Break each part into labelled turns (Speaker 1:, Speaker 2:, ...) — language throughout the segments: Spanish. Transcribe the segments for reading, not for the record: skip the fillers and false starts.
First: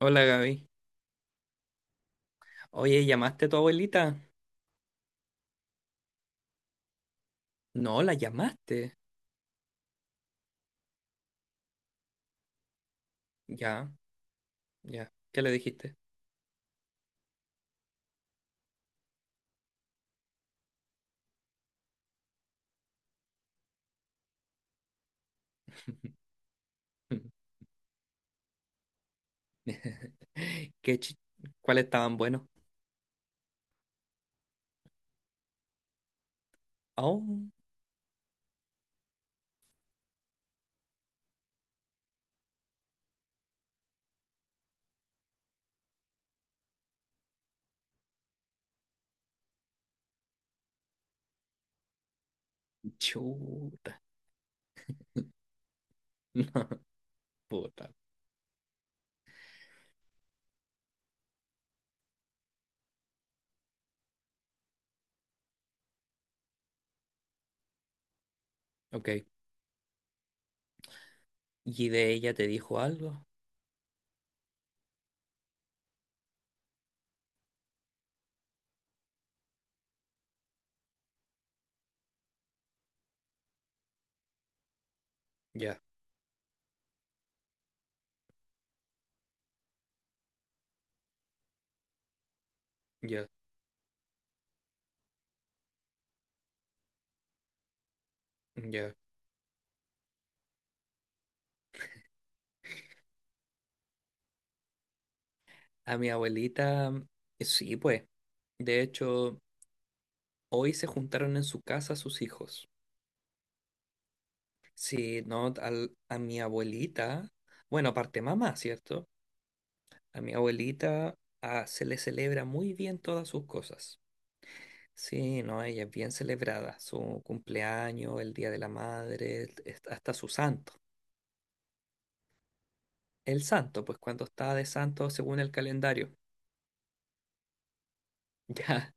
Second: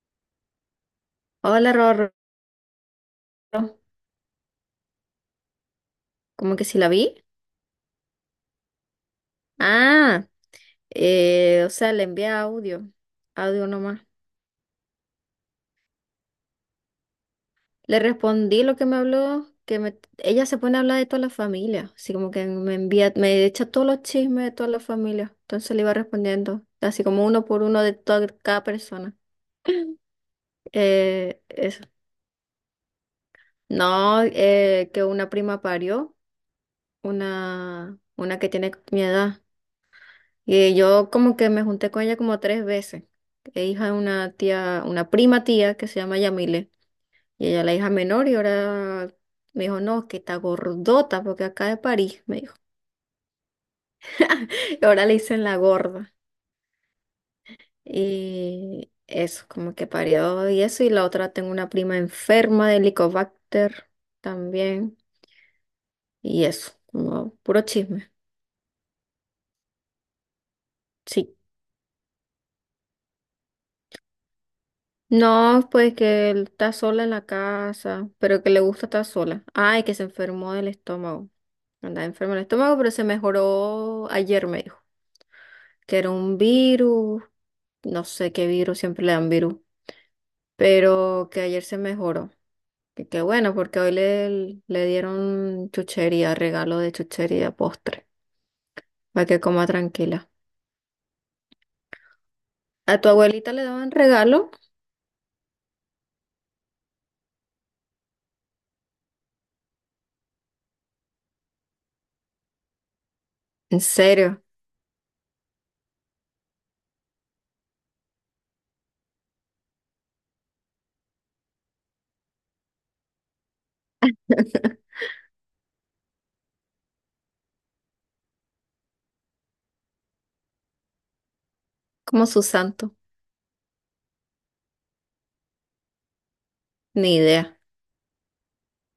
Speaker 1: Hola Gaby.
Speaker 2: Hola, Rorro.
Speaker 1: Oye, ¿llamaste a tu abuelita?
Speaker 2: ¿Cómo que si la vi?
Speaker 1: No, la llamaste.
Speaker 2: Ah, o sea, le envié audio, audio
Speaker 1: Ya,
Speaker 2: nomás.
Speaker 1: ya. ¿Qué le dijiste?
Speaker 2: Le respondí lo que me habló, ella se pone a hablar de toda la familia, así como que me envía, me echa todos los chismes de toda la familia. Entonces le iba respondiendo, así como uno por uno de toda cada persona.
Speaker 1: ¿Qué chi- ¿Cuáles
Speaker 2: Eso.
Speaker 1: estaban buenos?
Speaker 2: No, que una prima parió,
Speaker 1: Oh,
Speaker 2: una que tiene mi edad. Y yo como que me junté con ella como tres veces. Es hija de una tía, una prima tía que se llama Yamile. Y ella es la hija menor y ahora me dijo, no, que está gordota porque acá de París, me dijo.
Speaker 1: chuta.
Speaker 2: Y ahora le dicen la gorda.
Speaker 1: No, puta.
Speaker 2: Y eso, como que parió y eso. Y la otra tengo una prima enferma de Helicobacter también. Y eso, como puro chisme.
Speaker 1: Ok.
Speaker 2: Sí.
Speaker 1: ¿Y de ella te dijo algo?
Speaker 2: No, pues que él está sola en la casa, pero que le gusta estar sola. Ay, que se enfermó del estómago. Andaba enfermo el estómago, pero se mejoró ayer, me dijo.
Speaker 1: Ya,
Speaker 2: Que era un virus, no sé qué virus, siempre le dan virus. Pero que ayer se mejoró. Que qué
Speaker 1: ya,
Speaker 2: bueno, porque hoy le dieron chuchería, regalo de chuchería, postre,
Speaker 1: ya.
Speaker 2: para que coma tranquila. ¿A tu abuelita le daban regalo?
Speaker 1: A mi abuelita, sí, pues. De hecho, hoy se juntaron en su casa sus hijos.
Speaker 2: ¿En serio?
Speaker 1: Sí, no, a mi abuelita. Bueno, aparte mamá, ¿cierto? A mi abuelita se le celebra muy bien todas sus cosas. Sí, no, ella es bien celebrada. Su cumpleaños, el Día de la Madre, hasta su santo.
Speaker 2: Como su santo.
Speaker 1: El santo, pues cuando está de santo según el calendario.
Speaker 2: Ni idea,
Speaker 1: Ya,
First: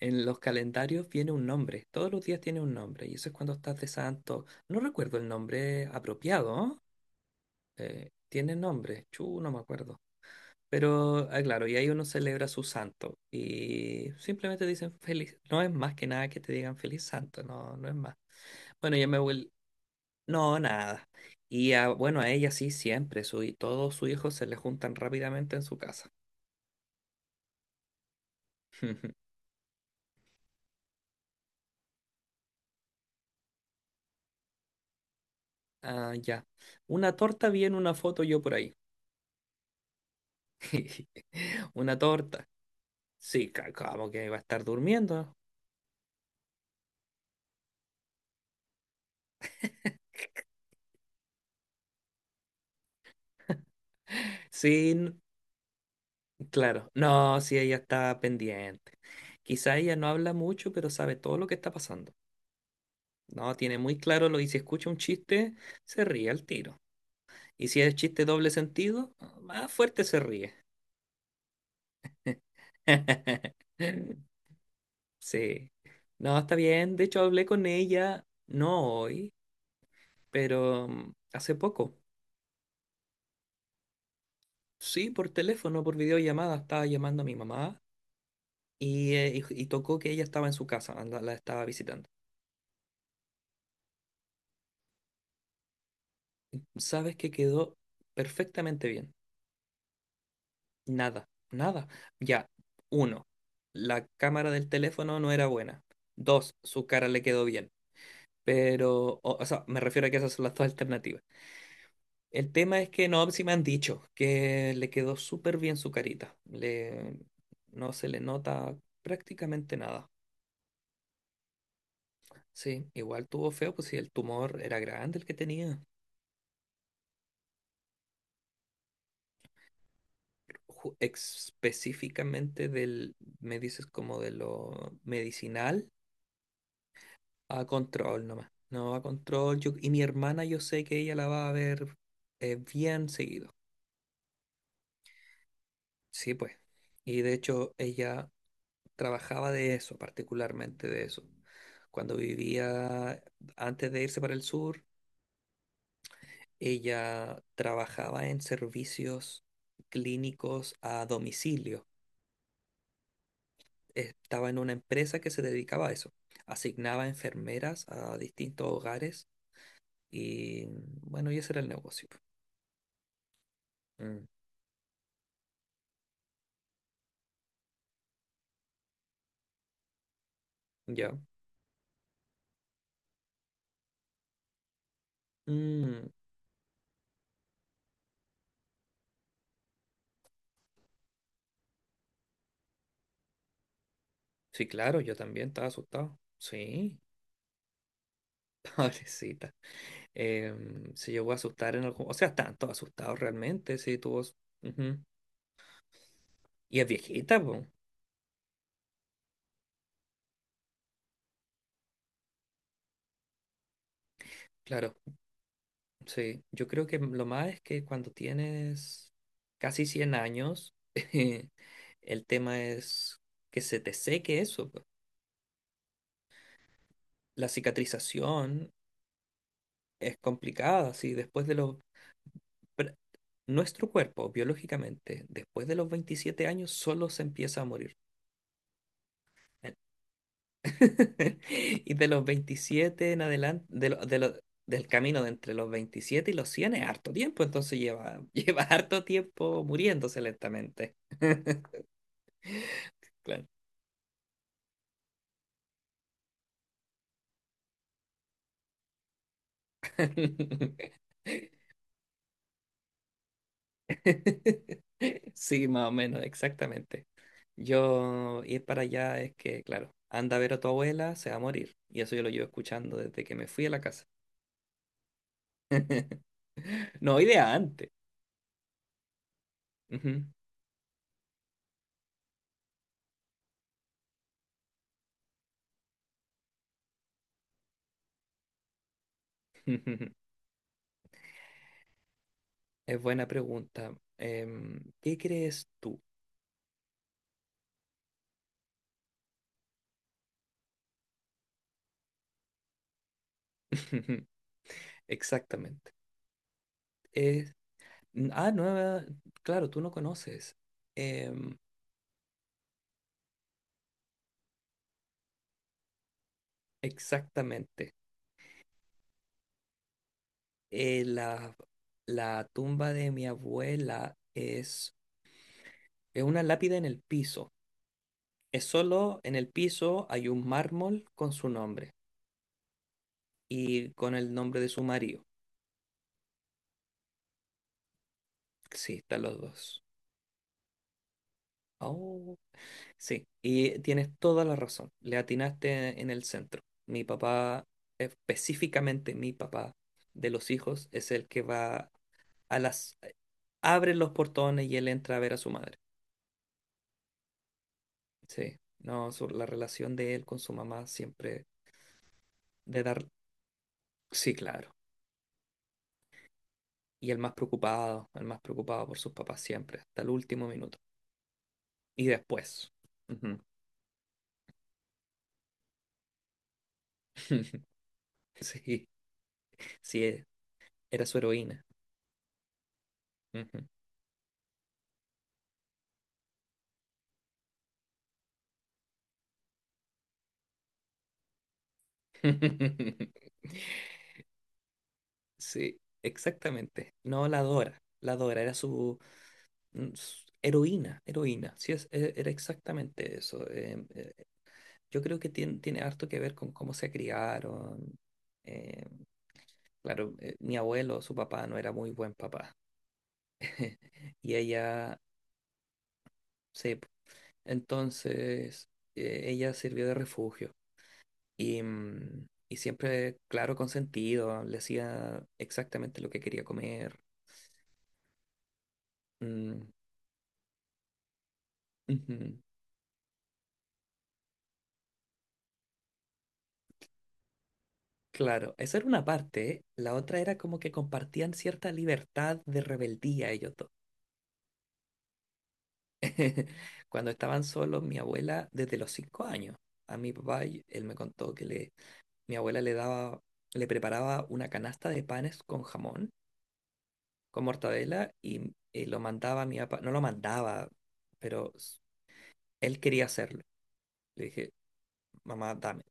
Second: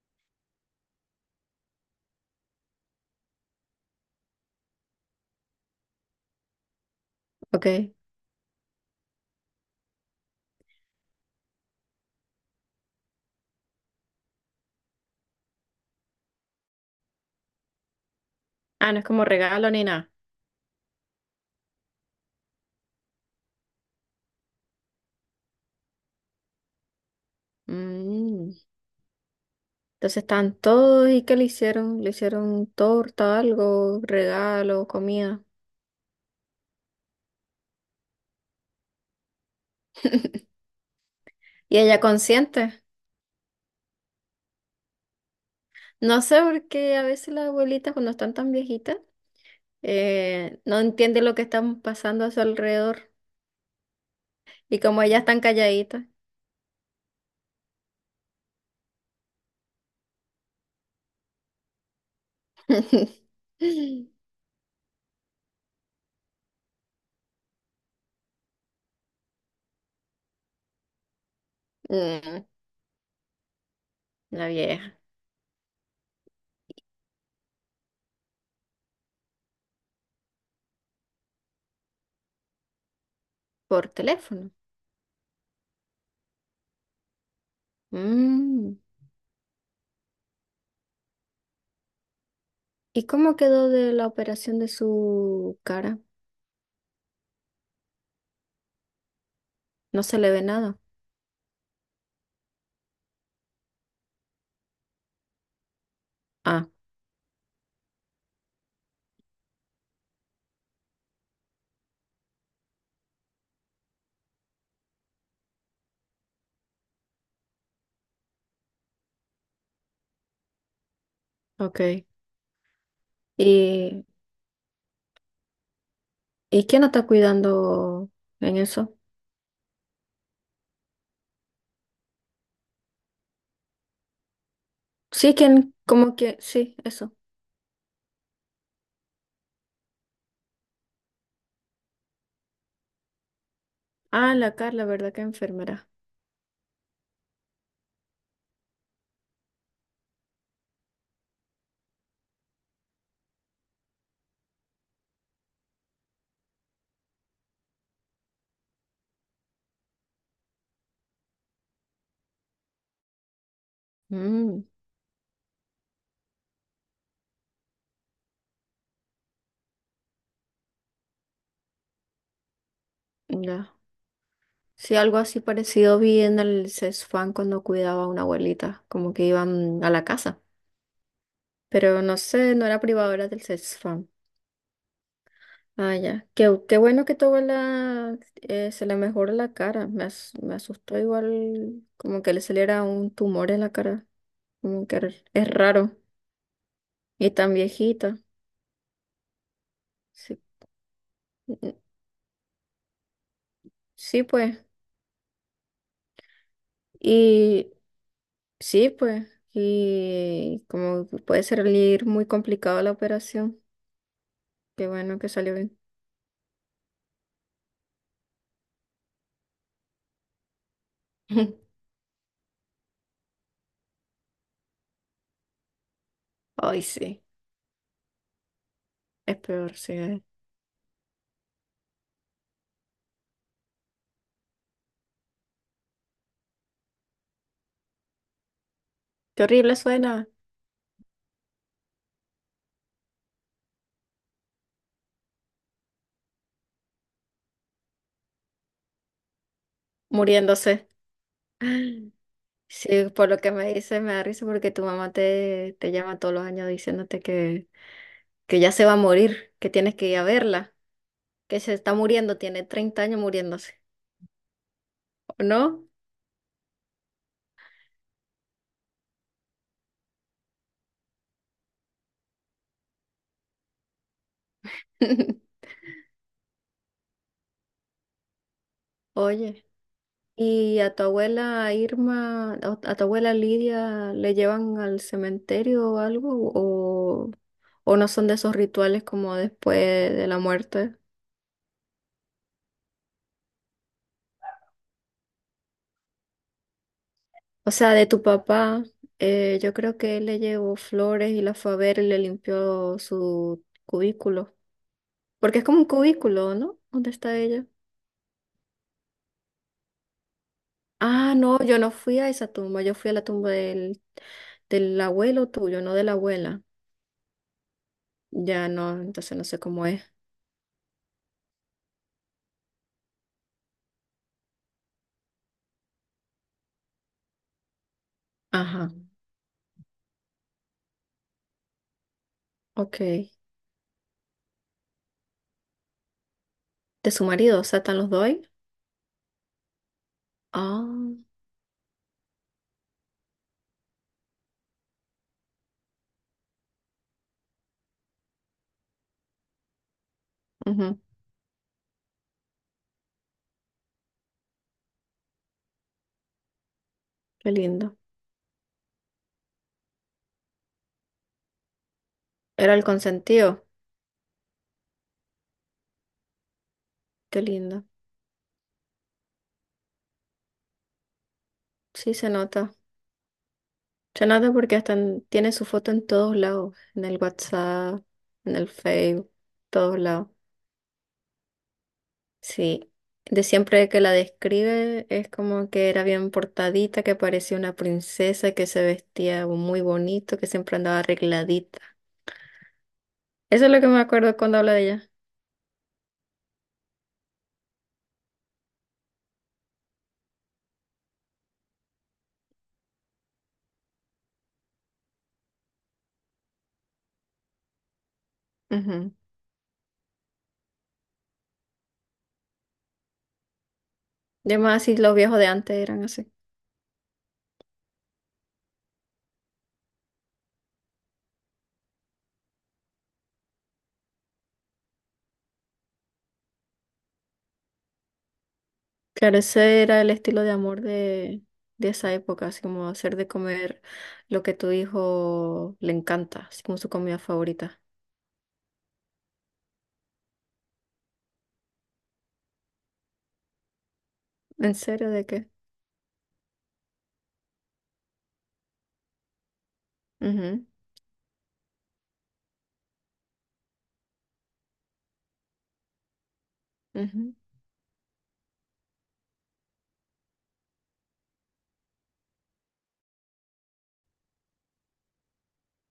Speaker 1: en los calendarios viene un nombre. Todos los días tiene un nombre. Y eso es cuando estás de santo. No recuerdo el nombre apropiado, ¿no?
Speaker 2: ok.
Speaker 1: Tiene nombre. Chu, no me acuerdo. Pero, ah, claro, y ahí uno celebra su santo y simplemente dicen feliz. No es más que nada que te digan feliz santo, no, no es más.
Speaker 2: Ah,
Speaker 1: Bueno,
Speaker 2: no es
Speaker 1: yo me
Speaker 2: como
Speaker 1: vuelvo.
Speaker 2: regalo ni nada.
Speaker 1: No, nada. Y a, bueno, a ella sí, siempre. Su, y todos sus hijos se le juntan rápidamente en su casa.
Speaker 2: Mm. Entonces están todos y ¿qué le hicieron? Le hicieron torta, algo, regalo, comida.
Speaker 1: Ah, ya. Una torta, bien, una foto yo por ahí.
Speaker 2: Y
Speaker 1: Una
Speaker 2: ella
Speaker 1: torta.
Speaker 2: consciente.
Speaker 1: Sí, como que va a estar durmiendo.
Speaker 2: No sé por qué a veces las abuelitas cuando están tan viejitas no entienden lo que están pasando a su alrededor y
Speaker 1: Sí,
Speaker 2: como ellas están calladitas.
Speaker 1: claro, no, sí, ella está pendiente. Quizá ella no habla mucho, pero sabe todo lo que está pasando. No, tiene muy claro lo y si escucha un chiste, se ríe al tiro. Y si es chiste doble sentido, más fuerte se ríe.
Speaker 2: Mm, la vieja,
Speaker 1: Sí, no, está bien. De hecho, hablé con ella, no hoy, pero hace poco.
Speaker 2: por teléfono.
Speaker 1: Sí, por teléfono, por videollamada, estaba llamando a mi mamá
Speaker 2: Mm.
Speaker 1: y, y tocó que ella estaba en su casa, la estaba visitando.
Speaker 2: ¿Y cómo quedó de la operación de su cara?
Speaker 1: Sabes que quedó perfectamente bien.
Speaker 2: No se le ve nada.
Speaker 1: Nada, nada. Ya, uno, la cámara del teléfono no era buena. Dos,
Speaker 2: Ah,
Speaker 1: su cara le quedó bien. Pero, o sea, me refiero a que esas son las dos alternativas. El tema es que no, si me han dicho que le quedó súper bien su carita. Le, no se le nota prácticamente nada.
Speaker 2: ok.
Speaker 1: Sí, igual tuvo feo, pues si
Speaker 2: ¿Y,
Speaker 1: el tumor era grande el que tenía.
Speaker 2: quién la está cuidando en eso?
Speaker 1: Específicamente del, me dices como de lo
Speaker 2: Sí, quién,
Speaker 1: medicinal.
Speaker 2: como que, sí, eso.
Speaker 1: A control nomás. No, a control. Yo, y mi hermana, yo sé que ella la va a ver bien seguido.
Speaker 2: Ah, la Carla, ¿verdad? Que enfermera.
Speaker 1: Sí, pues. Y de hecho, ella trabajaba de eso, particularmente de eso. Cuando vivía, antes de irse para el sur, ella trabajaba en servicios clínicos a domicilio. Estaba en
Speaker 2: Mm,
Speaker 1: una empresa que se dedicaba a eso. Asignaba enfermeras a distintos hogares y bueno, y ese era el negocio.
Speaker 2: ya.
Speaker 1: Mm,
Speaker 2: Sí, algo así parecido vi en el CESFAM cuando cuidaba a una abuelita, como que iban a la casa,
Speaker 1: ya.
Speaker 2: pero no sé, no era privado, era del CESFAM. Ah,
Speaker 1: Mm,
Speaker 2: ya. Qué, qué bueno que tu abuela se le mejoró la cara. Me asustó igual como que le saliera un tumor en la cara,
Speaker 1: sí,
Speaker 2: como que
Speaker 1: claro, yo
Speaker 2: es
Speaker 1: también estaba
Speaker 2: raro.
Speaker 1: asustado. Sí,
Speaker 2: Y tan viejita.
Speaker 1: pobrecita.
Speaker 2: Sí,
Speaker 1: Se llegó a
Speaker 2: mm,
Speaker 1: asustar en algún... O sea, estaban todos asustados realmente, sí,
Speaker 2: sí, pues.
Speaker 1: ujú. Y es viejita, pues,
Speaker 2: Y sí, pues. Y como puede salir muy complicado la operación. Qué
Speaker 1: claro.
Speaker 2: bueno que salió bien.
Speaker 1: Sí, yo creo que lo más es que cuando tienes casi 100 años, el tema es que se te seque eso. Po.
Speaker 2: Ay, sí,
Speaker 1: La cicatrización
Speaker 2: es peor, sí.
Speaker 1: es complicada, sí, después de pr- nuestro cuerpo, biológicamente, después de los 27 años, solo se empieza a morir.
Speaker 2: Qué horrible suena,
Speaker 1: Y de los 27 en adelante, del camino de entre los 27 y los 100 es harto tiempo, entonces lleva, lleva harto tiempo muriéndose
Speaker 2: muriéndose.
Speaker 1: lentamente.
Speaker 2: Sí, por lo
Speaker 1: Claro.
Speaker 2: que me dice, me da risa porque tu mamá te llama todos los años diciéndote que ya se va a morir, que tienes que ir a verla, que se está muriendo, tiene 30 años muriéndose, ¿o
Speaker 1: Sí, más
Speaker 2: no?
Speaker 1: o menos, exactamente. Yo ir para allá es que, claro, anda a ver a tu abuela, se va a morir. Y eso yo lo llevo escuchando desde que me fui a la casa. No, idea antes.
Speaker 2: Oye,
Speaker 1: Ujú.
Speaker 2: ¿y a tu abuela Irma, o a tu abuela Lidia, le llevan al cementerio o algo? O no son de esos rituales como después de la muerte?
Speaker 1: Es buena pregunta. Em, ¿qué crees tú?
Speaker 2: O sea, de tu papá, yo creo que él le llevó flores y la fue a ver y le limpió su cubículo. Porque es como un
Speaker 1: Exactamente.
Speaker 2: cubículo, ¿no? ¿Dónde está
Speaker 1: Es-
Speaker 2: ella?
Speaker 1: ah, nueva, claro, tú no conoces.
Speaker 2: Ah,
Speaker 1: Em,
Speaker 2: no, yo no fui a esa tumba, yo fui a la tumba del abuelo tuyo, no de la abuela.
Speaker 1: exactamente.
Speaker 2: Ya no, entonces no sé cómo es.
Speaker 1: Eh, la, la tumba de mi abuela es una lápida en el piso. Es
Speaker 2: Ajá,
Speaker 1: solo en el piso hay un mármol con su nombre
Speaker 2: ok.
Speaker 1: y con el nombre de su marido.
Speaker 2: De su marido, o sea, ¿están los dos ahí?
Speaker 1: Sí, están los dos.
Speaker 2: Ah,
Speaker 1: Oh, sí, y tienes toda la razón. Le atinaste en el centro. Mi papá, específicamente mi papá de los hijos,
Speaker 2: ujú,
Speaker 1: es el que va a las abre los portones y él entra a ver a su madre.
Speaker 2: qué lindo.
Speaker 1: Sí, no, su- la relación de él con su mamá siempre
Speaker 2: Era
Speaker 1: de
Speaker 2: el
Speaker 1: dar,
Speaker 2: consentido,
Speaker 1: sí, claro. Y
Speaker 2: qué lindo.
Speaker 1: el más preocupado por sus papás siempre, hasta el último minuto. Y
Speaker 2: Sí, se
Speaker 1: después.
Speaker 2: nota.
Speaker 1: Ujú.
Speaker 2: Se nota porque hasta tiene su foto en todos lados, en el WhatsApp, en el
Speaker 1: Sí,
Speaker 2: Facebook, todos
Speaker 1: sí, e-
Speaker 2: lados.
Speaker 1: era su heroína.
Speaker 2: Sí, de
Speaker 1: Ujú.
Speaker 2: siempre que la describe es como que era bien portadita, que parecía una princesa, que se vestía muy bonito, que siempre andaba arregladita. Eso es lo que me acuerdo cuando habla de ella.
Speaker 1: Sí, exactamente. No, la adora, era su heroína, heroína. Sí, era exactamente eso. Yo creo que tiene harto que ver con cómo se criaron. Eh,
Speaker 2: Ujú.
Speaker 1: claro, mi abuelo, su papá no era muy buen papá. Y
Speaker 2: Y además, así
Speaker 1: ella
Speaker 2: los viejos de antes eran así.
Speaker 1: se... Entonces, ella sirvió de refugio. Y, y siempre, claro, consentido, le hacía exactamente lo que quería comer.
Speaker 2: Claro,
Speaker 1: Mm,
Speaker 2: ese era el estilo de amor de esa
Speaker 1: ujú.
Speaker 2: época, así como hacer de comer lo que tu hijo le encanta, así como su comida favorita.
Speaker 1: Claro, esa era una parte. La otra era como que compartían cierta libertad de rebeldía ellos dos.
Speaker 2: ¿En serio de qué?
Speaker 1: Cuando estaban solos, mi abuela, desde los 5 años, a mi papá,
Speaker 2: Ujú,
Speaker 1: él me contó que mi abuela le daba, le preparaba una canasta de panes con jamón,
Speaker 2: ujú,
Speaker 1: con mortadela, y, lo mandaba a mi papá, no lo mandaba, pero s- él quería hacerlo. Le dije, mamá, dame.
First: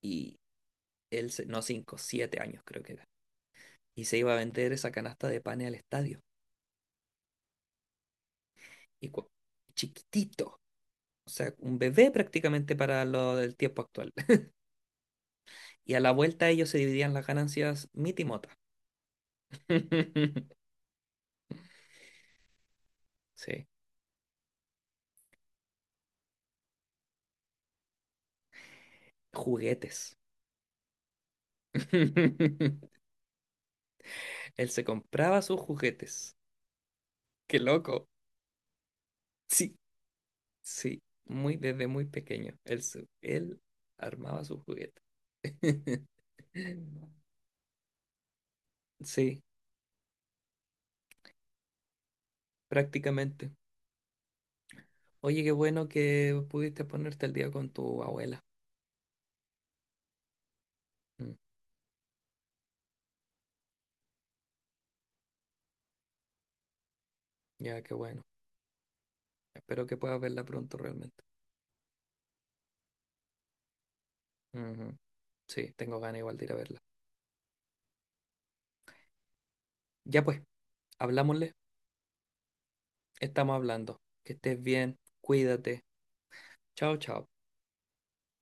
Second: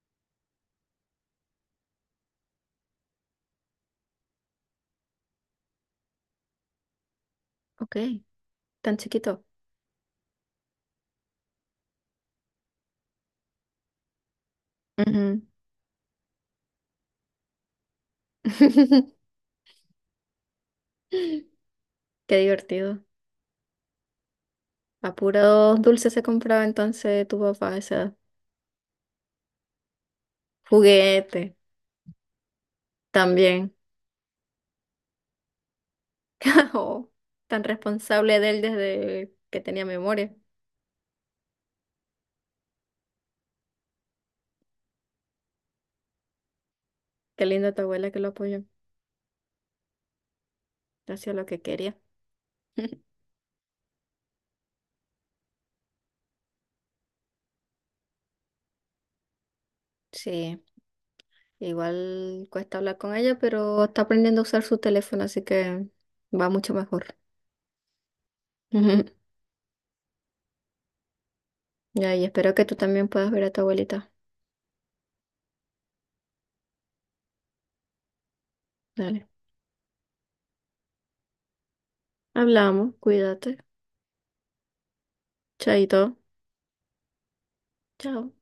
Speaker 1: Y no 5, 7 años creo que era. Y se iba a vender esa canasta de panes al estadio.
Speaker 2: Ok, tan
Speaker 1: Y cu-
Speaker 2: chiquito.
Speaker 1: chiquitito, o sea, un bebé prácticamente para lo del tiempo actual.
Speaker 2: Ujú.
Speaker 1: Y a la vuelta ellos se dividían las ganancias mitimota.
Speaker 2: Qué divertido.
Speaker 1: Sí,
Speaker 2: A puros dulces se compraba entonces tu papá esa edad.
Speaker 1: juguetes.
Speaker 2: Juguete también.
Speaker 1: Él se compraba sus juguetes.
Speaker 2: Oh,
Speaker 1: Qué
Speaker 2: tan
Speaker 1: loco.
Speaker 2: responsable de él desde que
Speaker 1: Sí,
Speaker 2: tenía memoria.
Speaker 1: sí, muy desde muy pequeño. Él armaba sus juguetes.
Speaker 2: Qué lindo tu abuela que lo apoyó.
Speaker 1: Sí,
Speaker 2: Hacía lo que quería.
Speaker 1: prácticamente. Oye, qué bueno que pudiste ponerte al día con tu abuela.
Speaker 2: Sí,
Speaker 1: Mm,
Speaker 2: igual cuesta hablar con ella, pero está aprendiendo a usar su teléfono, así que va mucho mejor.
Speaker 1: ya, qué bueno. Espero que puedas verla pronto realmente.
Speaker 2: Ya, y espero que tú también puedas ver a tu abuelita.
Speaker 1: Ujú. Sí, tengo ganas igual de ir a verla.
Speaker 2: Dale.
Speaker 1: Ya pues, hablámosle.
Speaker 2: Hablamos,
Speaker 1: Estamos
Speaker 2: cuídate.
Speaker 1: hablando. Que estés bien, cuídate.
Speaker 2: Chaito.
Speaker 1: Chao, chao.
Speaker 2: Chao.